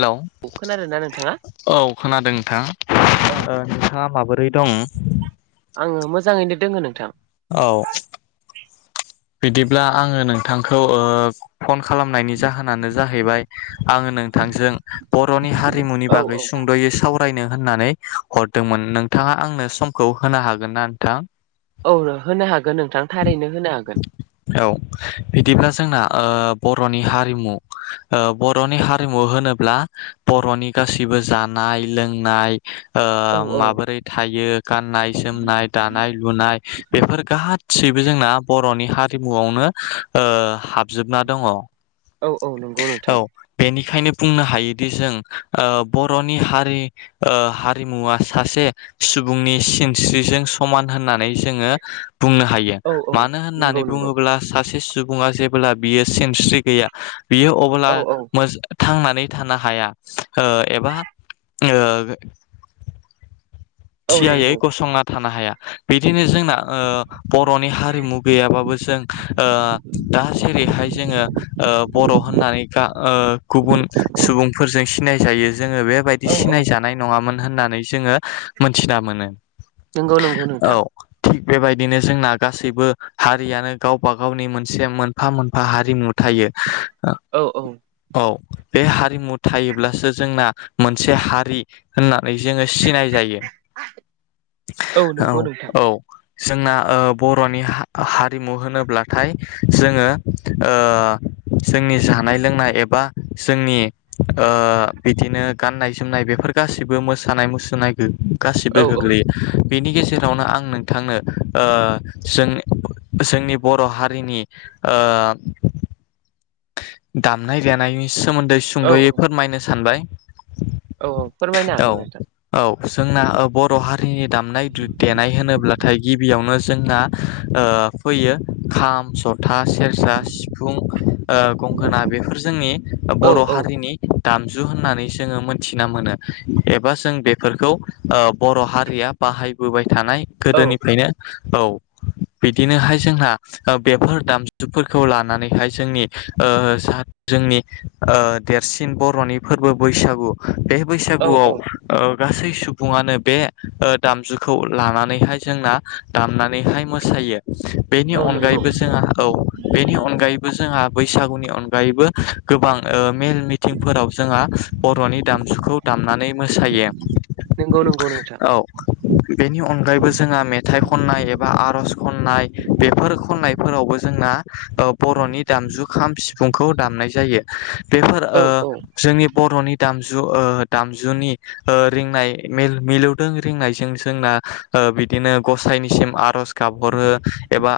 हेल' औ खोनादोंना नोंथाङा औ खोनादों नोंथां ओ नोंथाङा माबोर दैै दं आङो मोजाङैनो दोङो नोंथां। औ बिदिब्ला आङो नोंथांखौ ओ फन खालामनायनि जाहोनानो जाहैबाय आङो नोंथांजों बर'नि हारिमुनि औ बागै सुंद'यै सावराय सावरायनो होननानै हरदोंमोन नोंथाङा आंनो समखौ होनो हागोन ना नोंथां? औ होनो हागोन नोंथां थारैनो। होनो हागोन औ बिदिब्ला जोंना ओ बर'नि हारिमु बर'नि हारिमु होनोब्ला बर'नि गासिबो बो जानाय लोंनाय ओ औ औ माबोरै थायो गाननाय जोमनाय दानाय लुनाय बेफोर गाहाय गसिबो जोंना बर'नि हारिमुआवनो ओ हाबजोबना दङ। औ औ नंगौ नोंथां बेखायनो बुंनो हायोदि जों बर'नि हारि ओ हारिमुवा सासे सुबुंनि सिनस्रिजों समान होननानै जोङो बुंनो हायो औ औ मानो नंगौ होननानै नंगौ बुङोब्ला सासे सुबुङा जेब्ला बियो सिन्स्रि गैया बियो अब्ला औ औ थांनानै थानो हाया ओ एबा ओ औ थियायै नंगौ गसंना थानो हाया बिदिनो जोंना ओ बर'नि हारिमु गैयाबाबो जों ओ दा जेरै जेरैहाय जोङो बर' होननानै गुबुन सुबुंफोरजों सिनाय जायो जोङो बेबायदि औ औ सिनाय जानाय नङामोन होननानै जोङो मोनथिना मोनो। नंगौ नंगौ औ नोंथां। थिग बेबायदिनो जोंना गासैबो हारियानो गावबा गावनि मोनसे मोनफा मोनफा हारिमु थायो। [inaudible] औ औ। औ बे हारिमु थायोब्लासो जोंना मोनसे हारि होननानै जोङो सिनाय जायो। औ नंगौ औ नोंथां औ जोंना ओ बर'नि हारिमु होनोब्लाथाय जोङो ओ जोंनि जानाय लोंनाय एबा जोंनि ओ बिदिनो गाननाय जोमनाय बे बेफोर गासैबो मोसानाय मुसुरनाय औ गासिबो औ गोग्लैयो बेनि गेजेरावनो आं नोंथांनो ओ जों जोंनि बर' हारिनि ओ दामनाय देनायनि सोमोन्दै औ सुंद'यै फोरमायनो सानबाय औ औ फोरमायनो औ हागोन नोंथां। औ जोंना बर' हारिनि दामनाय देनाय होनोब्लाथाय गिबियावनो जोंना ओ ओ फैयो खाम जथा सेरजा सिफुं ओ गंगोना बेफोर जोंनि औ बर' औ हारिनि दामजु होननानै जोङो मोनथिना मोनो एबा जों बेफोरखौ ओ बर' हारिया बाहायबोबाय थानाय औ गोदोनिफ्रायनो औ बिदिनोहाय जोंहा बेफोर दामजुफोरखौ लानानैहाय जोंनि ओ सात जोंनि ओ देरसिन बर'नि फोरबो बैसागु बे औ बैसागुआव औ ओ गासै सुबुङानो बे ओ दामजुखौ लानानैहाय जोंना दामनानैहाय मोसायो। बेनि नंगौ अनगायैबो जोंहा औ बेनि अनगायैबो जोंहा बैसागुनि अनगायैबो गोबां ओ मेल मिटिंफोराव जोंहा बर'नि दामजुखौ दामनानै मोसायो नंगौ नंगौ नोंथां औ बेनि अनगायैबो जोंहा मेथाइ खननाय एबा आर'ज खननाय बेफोर खननायफोरावबो जोंना बर'नि दामजु सिफुंखौव दा‌मनाय जायों बेफोर औ आ औ जोंनि बर'नि दामजु दामजुनि र मिलौदों रिनायजों जोंना बिदिनो गसाइनिसिम आर'ज गाबहरो एबा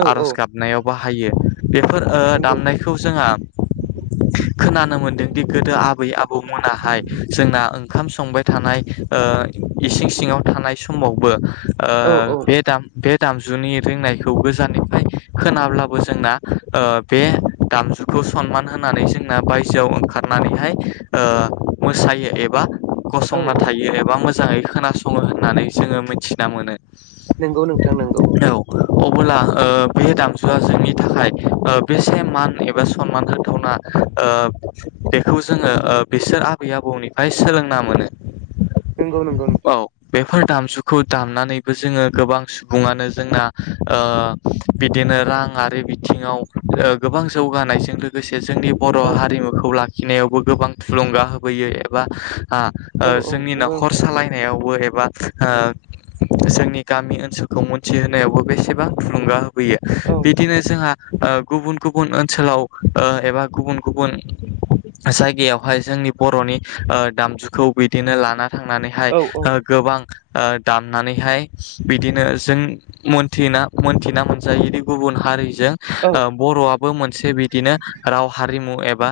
औ औ आर'ज गाबनायाव बाहायो बेफोर आ नंगौ दामनायखौ जोंहा खोनानो मोनदोंदि गोदो आबै आबौमोनाहाय जोंना ओंखाम संबाय थानाय इसिं सिङाव थानाय समावबो औ आ औ बे दाम बे दामजुनि रिंनायखौ गोजाननिफ्राय खोनाब्लाबो जोंना ओ बे दामजुखौ सनमान होनानै जोंना बायजोआव ओंखारनानैहाय ओ मो सायो एबा औ गसंना औ थायो एबा मोजाङै खोनासङो होननानै जोङो मिथिना मोनो। नंगौ नोंथां नंगौ। अब्ला बे ओ दामजुआ जोंनि थाखाय ओ बेसे मान एबा सनमान होथावना ओ बेखौ जोङो ओ बिसोर आबै आ बौनिफ्राय सोलोंना मोनो। नंगौ नंगौ नोंथां। फोर दामजुखौ दामनानैबो जोङो गोबां सुबुङानो जोंना ओ बिदिनो रांङारि बिथिङाव ओ गोबां जौगानायजों लोगोसे जोंनि बर' औ हारिमुखौ ला खिनायावबो गोबां थुलुंगा होबोयो एबा औ ओ औ जोंनि नंगौ न'खर नोंथां सालायनायावबो ए बा ओ जोंनि गामि ओनसोलखौ मोनथिहोनायावबो बेसेबां थुलुंगा हो फैयो औ बिदिनो जोंहा ओ गुबुन गुबुन ओनसोलाव ओ एबा गुबुन गुबुन जायगायावहाय जोंनि बर' नि ओ दामजुखौ बिदिनो लाना थांनानैहाय औ औ ओ गोबां ओ दामनानैहाय बिदिनो जों मोनथिना मोनथिना मोनजायोदि गुबुन हा हारिजों औ ओ बर'आबो मोनसे बिदिनो राव हारिमु एबा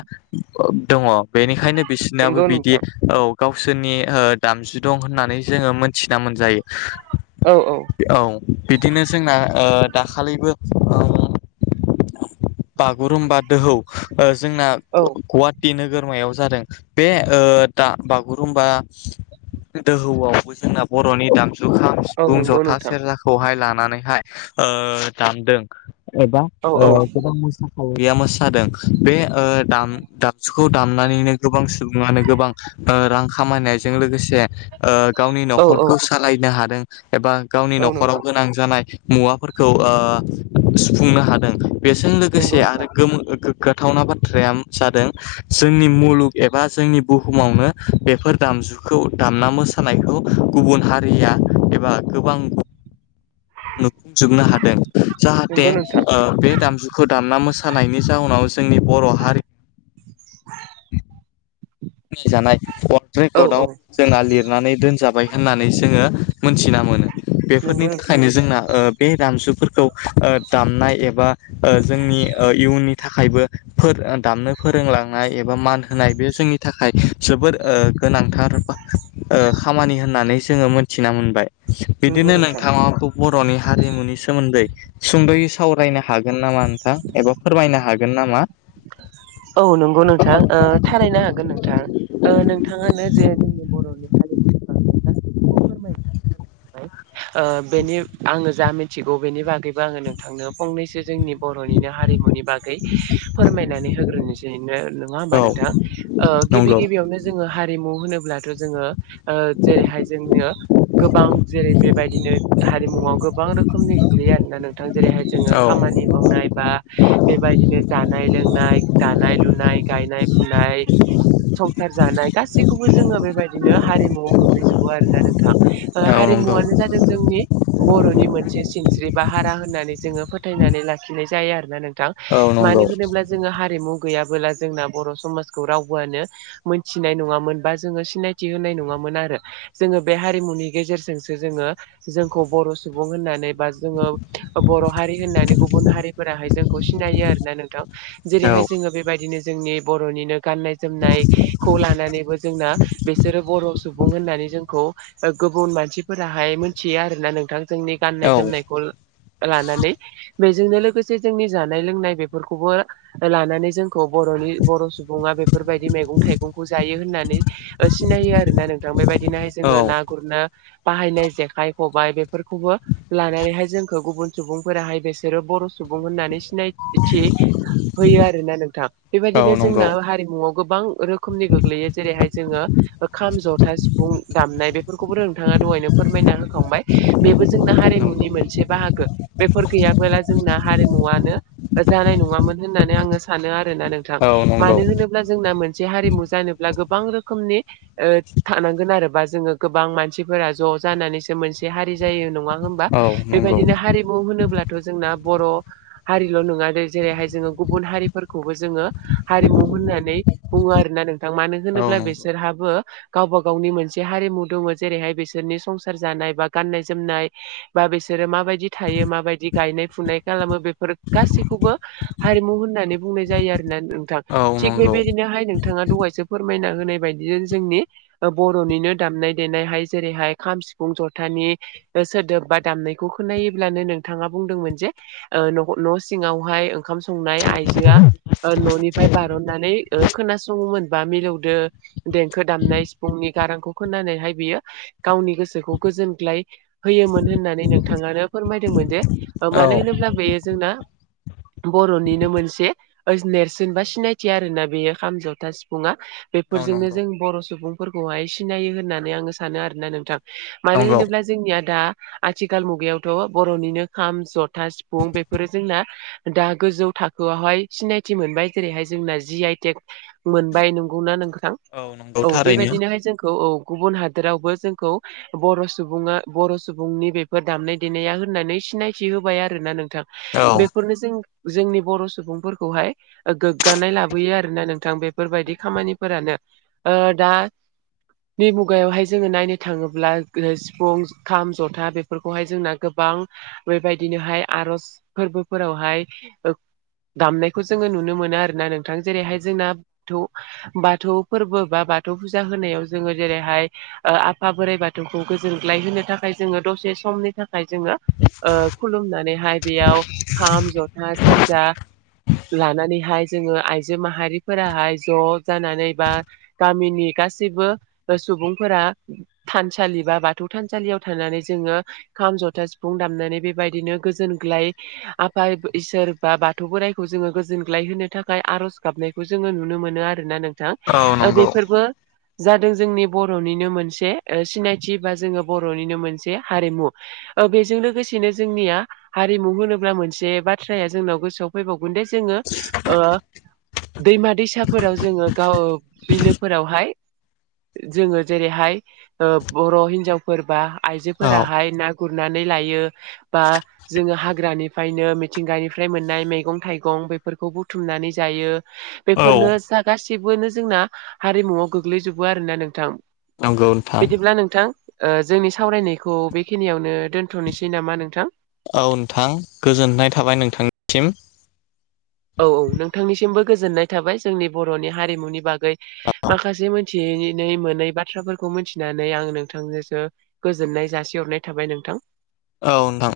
दङ बेनिखायनो बि बिसनाबो नंगौ बिदि नोंथां औ गावसोरनि ओ दामजु दं होननानै जोङो मोनथिना मोनजायो औ बिदिनो जोंना ओ दाखालिबो ओ बागुरुम्बा दोहौ जोंना औ गुवाहाटि नोगोरमायाव जादों। बे ओ दा बागुरुमबा दोहौआव जोंना जोंना बर'नि दाम जु खाम औ सिफुं नंगौ जथा नोंथां सेरजाखौहाय लानानैहाय ओ दानदों ओं औ ओ औ गोबां मोसाखाविया मोसादों बे ओ दाम दाबजुखौ दामनानैनो गोबां सुबुङानो गोबां रां खामायनायजों लोगो से ओ गावनि औ औ न'खरखौ सालायनो हादों एबा गावनि औ न'खराव नंगौ गोनां जानाय मुवाफोरखौ ओ सुफुंनो हादों। बेजों नंगौ लोगोसे आरो नोंथां गोमो गो गाथावना बाथ्राया जादों जोंनि मुलुग एबा जोंनि बुहुमावनो बेफोर दाम जुखौ दामना मोसानायखौ गुबुन हारिया एबा गोबां नुफुंजोबनो हादों जाहाथे नंगौ नोंथां ओ बे दामजुखौ दामना मोसानायनि जााहोनाव जोंनि बर' हारि [unintelligible] औ रेकर्डआव औ जोंहा लिरनानै दोनजादों। जाबाय होननानै जोङो मोनथिना मोनो। बेफोरनि नंगौ नोंथां थाखायनो जोंना ओ बे दामजुफोरखौ ओ दामनाय एबा ओ जोंनि ओ इयुननि थाखायबो फो दामनो फोरोंलांनाय एबा मान होनाय बे जोंनि थाखाय जोबोद ओ गोनांथार ओ खामानि होननानै जोङो मोनथिना मोनबाय। नंगौ बिदिनो नोंथां नोंथाङा बहुत बर'नि हारिमुनि सोमोन्दै सुंद'यै सावरायनो हागोन नामा नोंथां एबा फोरमायनो हागोन ना मा? औ नंगौ नोंथाङां ओ थारायनो हागोन ओ। नोंथां ओ नोंथाङानो जे जोंनि बर'नि हारिमु [inaudible] ओ बेनि आङो जा मिथिगौ बेनि बागैबो आङो नोंथांनो फंनैसो जोंनि बर' निनो हारिमुनि बागै फोरमायनानै हो ग्रोनोसै नो नङा होमबा औ नोंथां ओ गिबि नंगौ गिबियावनो जोङो हारिमु होनोब्लाथ जोङो ओ जेरैहाय जोंनो गोबां जेरै बेबायदिनो हारिमुआव गोबां रोखोमनि गोग्लैयो आरोना नोंथां जेरैहाय जोङो औ खामा खामानि मावनाय बा बेबायदिनो जानाय लोंनाय दानाय लुनाय गायनाय फुनाय संसार जानाय गाखौबो जोङो बेबायदि नो हारिमुआव गोग्लैजोबो आरो ना नोंथां ओ औ नंगौ हारिमुवानो जादों जोंनि बर'नि मोनसे सिन जेनेबा हारा होननानै जोङो फोथायनानै लाखिनाय जायो आरोना नोंथां औ मानो नंगौ होनोब्ला जों हारा न गैयाबोला जोंना बर' समाजखौ रावबोआनो मोनथिनाय नङामोन बा जोङो सिनायथि होनाय नङामोन आरो जोङो बे हारिमुनि गेजेरजोंसो जोङो जोंखौ बर' सुबुं होननानै बा जोङो बर' हारि होननानै गुबुन हारिफोराहाय जोंखौ सिनायो आरोना नोंथां औ जेरैहाय जोङो बेबायदिनो जोंनि बरनिनो गाननाय जोमनायखौ लानानैबो जोंना बिसोरो बर' सुबुं सुबुं होननानै जोंखौ ओ गुबुन मानसिफोराहाय मोनथियो आरोना नोंथां जोंनि औ गाननाय जोमनायखौ ला लानानै बेजोंनो लोगोसे जोंनि जानाय लोंनाय बेफोरखौबो लानानै नै जोंखौ बर'नि बर'नि बर' सुबुंआ बेफोरबायदि मैगं थाइगंखौ जायो होननानै सिनायो आरो ना नोंथां बेबायदिनोहाय जोङो औ ना गुरनो बाहायनाय जेखाइ खबाइ बेफोरखौबो लानानैहाय जोंखो गुबुन सुबुंफोराहाय बिसोरो बर' सुबुं सुबुं होननानै सिनायथि होयो आरो आरो ना नोंथां औ बेबायदिनो नंगौ जोंना हारिमुआव गोबां रोखोमनि गोग्लैयो जेरैहाय जोङो खा जथा सिफुं दामनाय बे खौबोथ नोंथाङा दहायनो फोरमायना होखांबाय बेबो जोंना नंगौ हारिमुनि मोन मोनसे बाहागो बेफोर गैयाबोला जोंना हारिमुआनो जानाय नङामोन होननानै आङो सा सानो आरोना नोंथां औ नंगौ मानो होनोब्ला जोंना मोनसे मोनसे हारिमु जानोब्ला गोबां रोखोमनि ओ थानांगोन आरोबा जोङो गोबां मानसिफोरा ज जानानैसो मोनसे हारि जायो नङा होमब्ला औ नंगौ बेबायदिनो हारिमु होनोब्लाथ जोंना बर' हारिल' नङा जेरैहाय जोङो गुबुन हारि फोरखौबो जोङो हारिमु होननानै बुङो आरोना नोंथां मानो औ होनोब्ला नंगौ बिसोरहाबो गावबा गावनि मोनसे हारिमु दङ जेरैहाय बिसोरनि संसार जानाय बा गान्नाय जोमनाय बा बिसोरो माबायदि दि थायो माबायदि गायनाय फुनाय खालामो बेफोर गासैखौबो हारिमु होननानै बुंनाय जायो आरोना नोंथां औ थिग नंगौ बेबायदिनोहाय नोंथाङा दहायसो फोरमायना होनाय बायदिजों जोंनि बरनिनो दामनाय देनायहाय जेरैहाय खाम सिफुं जथानि सोदोब बा दामनायखौ खोनायोब्लानो नोंथाङा बुंदोंमोन जे ओ न सिङावहाय ओंखाम संनाय आइजोआ ओ ननिफ्राय बारननानै ओ खोनासङोमोनबा मिलौदो देंखो दामनाय सिफुंनि गारांखौ खोनानैहाय बियो गावनि गोसोखौ गोजोनग्लाय होयोमोन होननानै नोंथाङानो फोरमायदोंमोन जे ओ औ मानो होनोब्ला बेयो जोंना बर' निनो मोनसे से नेरसोन बा सिनायथि आरोना बेयो खाम जथा सिफुङा बेफोरजोंनो नंगौ जों बर' सुबुंफोरखौहाय सिनायो होननानै आङो सानो आरोना नोंथां मानो नंगौ होनोब्ला जोंनिया दा आथिखाल मुगायावथ बरनिनो खाम जथा सिफुं बेफोरो जोंना दा गोजौ थाखो खौहाय सिनायथि मोनबाय जेरैहाय जोंना जि आइटेक मोनबाय नोंगौना नोंथां थां औ नंगौ औ थारैनो बेबायदिनोहाय जोंखौ औ गुबुन हादोरावबो जोंखौ बर सुबुङा बर सुबुंनि बेफोर दामनाय देनाया होननानै सिनायथि होबाय आरोना नोंथां औ बेफोरनो जों जनि बर सुबुंफोरखौहाय ओ गोग्गानाय लाबोयो आरोना नोंथां बेफोरबायदि खामानिफोरानो ओ दा। नि मुगायावहाय जोङो नायनो थाङोब्ला सिफुं खाम जथा बेफोरखौहाय जोंना गोबां। बां बेबायदिनोहाय आर'ज फोरबोफोरावहाय। दामनायखौ जोङो नुनो मोनो आरोना नोंथां जेरैहाय जोंना थौ बाथौ फोरबो बा। बाथौ फुजा होनायाव जोङो जेरैहाय आफा बोराइ बाथौखौ गोजोनग्लाय होनो थाखाय जोङो दस। सेसमनि थाखाय जोङो ओ खुलुमनानैहाय बेयाव खाम जथा सेरजा। लानानैहाय जोङो आइजो माहारिफोराहाय ज' जानानै बा गामिनि। गासैबो सुबुंफोरा थानसालि बा बाथौ थानसालियाव थानानै जोङो। खाम जथा सिफुं दामनानै बेबायदिनो गोजोनग्लाय आफा इसोर बा बाथौ। थौ बोराइखौ जोङो गोजोनग्लाय होनोनो थाखाय आर'ज गाबनायखौ जोङो नुनो मोनो आरोना नों। थां औ ओ नंगौ बेफोरबो। जादों जोंनि बर'निनो मोनसे सिनायथि बा जोङो बर'निनो मोनसे हारिमु। ओ बेजों लोगोसेनो जोंनिया हारिमु होनोब्ला मोनसे बाथ्राया जोंनाव गोसोआव। फैबावगोन दे जोङो ओ। दैमा दैसाफोराव जोङो गाव बिलोफोरावहाय। जोङो जेरैहाय ओ बर' हिनजावफोर बा औ आइजोफोराहाय ना। गुरनानै लायो बा जोङो हाग्रानिफ्रायनो मिथिंगानिफ्राय मोननाय मै। गं थाइगं बेफोरखौ बुथुमनानै जायो औ बेफोरनो जागासि। थिग बिदिनो जोंना हारिमुवआव गोग्लैजोबो आरोना नोंथां नंगौ नोंथां बिदिब्ला नोंथां। ओ जोंनि सावरायनायखौ बेखिनियावनो दोनथ'नोसै नामा नोंथां। औ नोंथां गोजोननाय थाबाय नोंथांनिसिम। औ औ नोंथांनिसिमबो गोजोननाय थाबाय जोंनि बर'नि हारिमुनि बागै माखासे मोन। थिनै मोनै बाथ्राफोरखौ मिथिनानै आं नोंथांजोंसो गोजोननाय जासिहरनाय थाबाय नोंथां। औ नोंथां।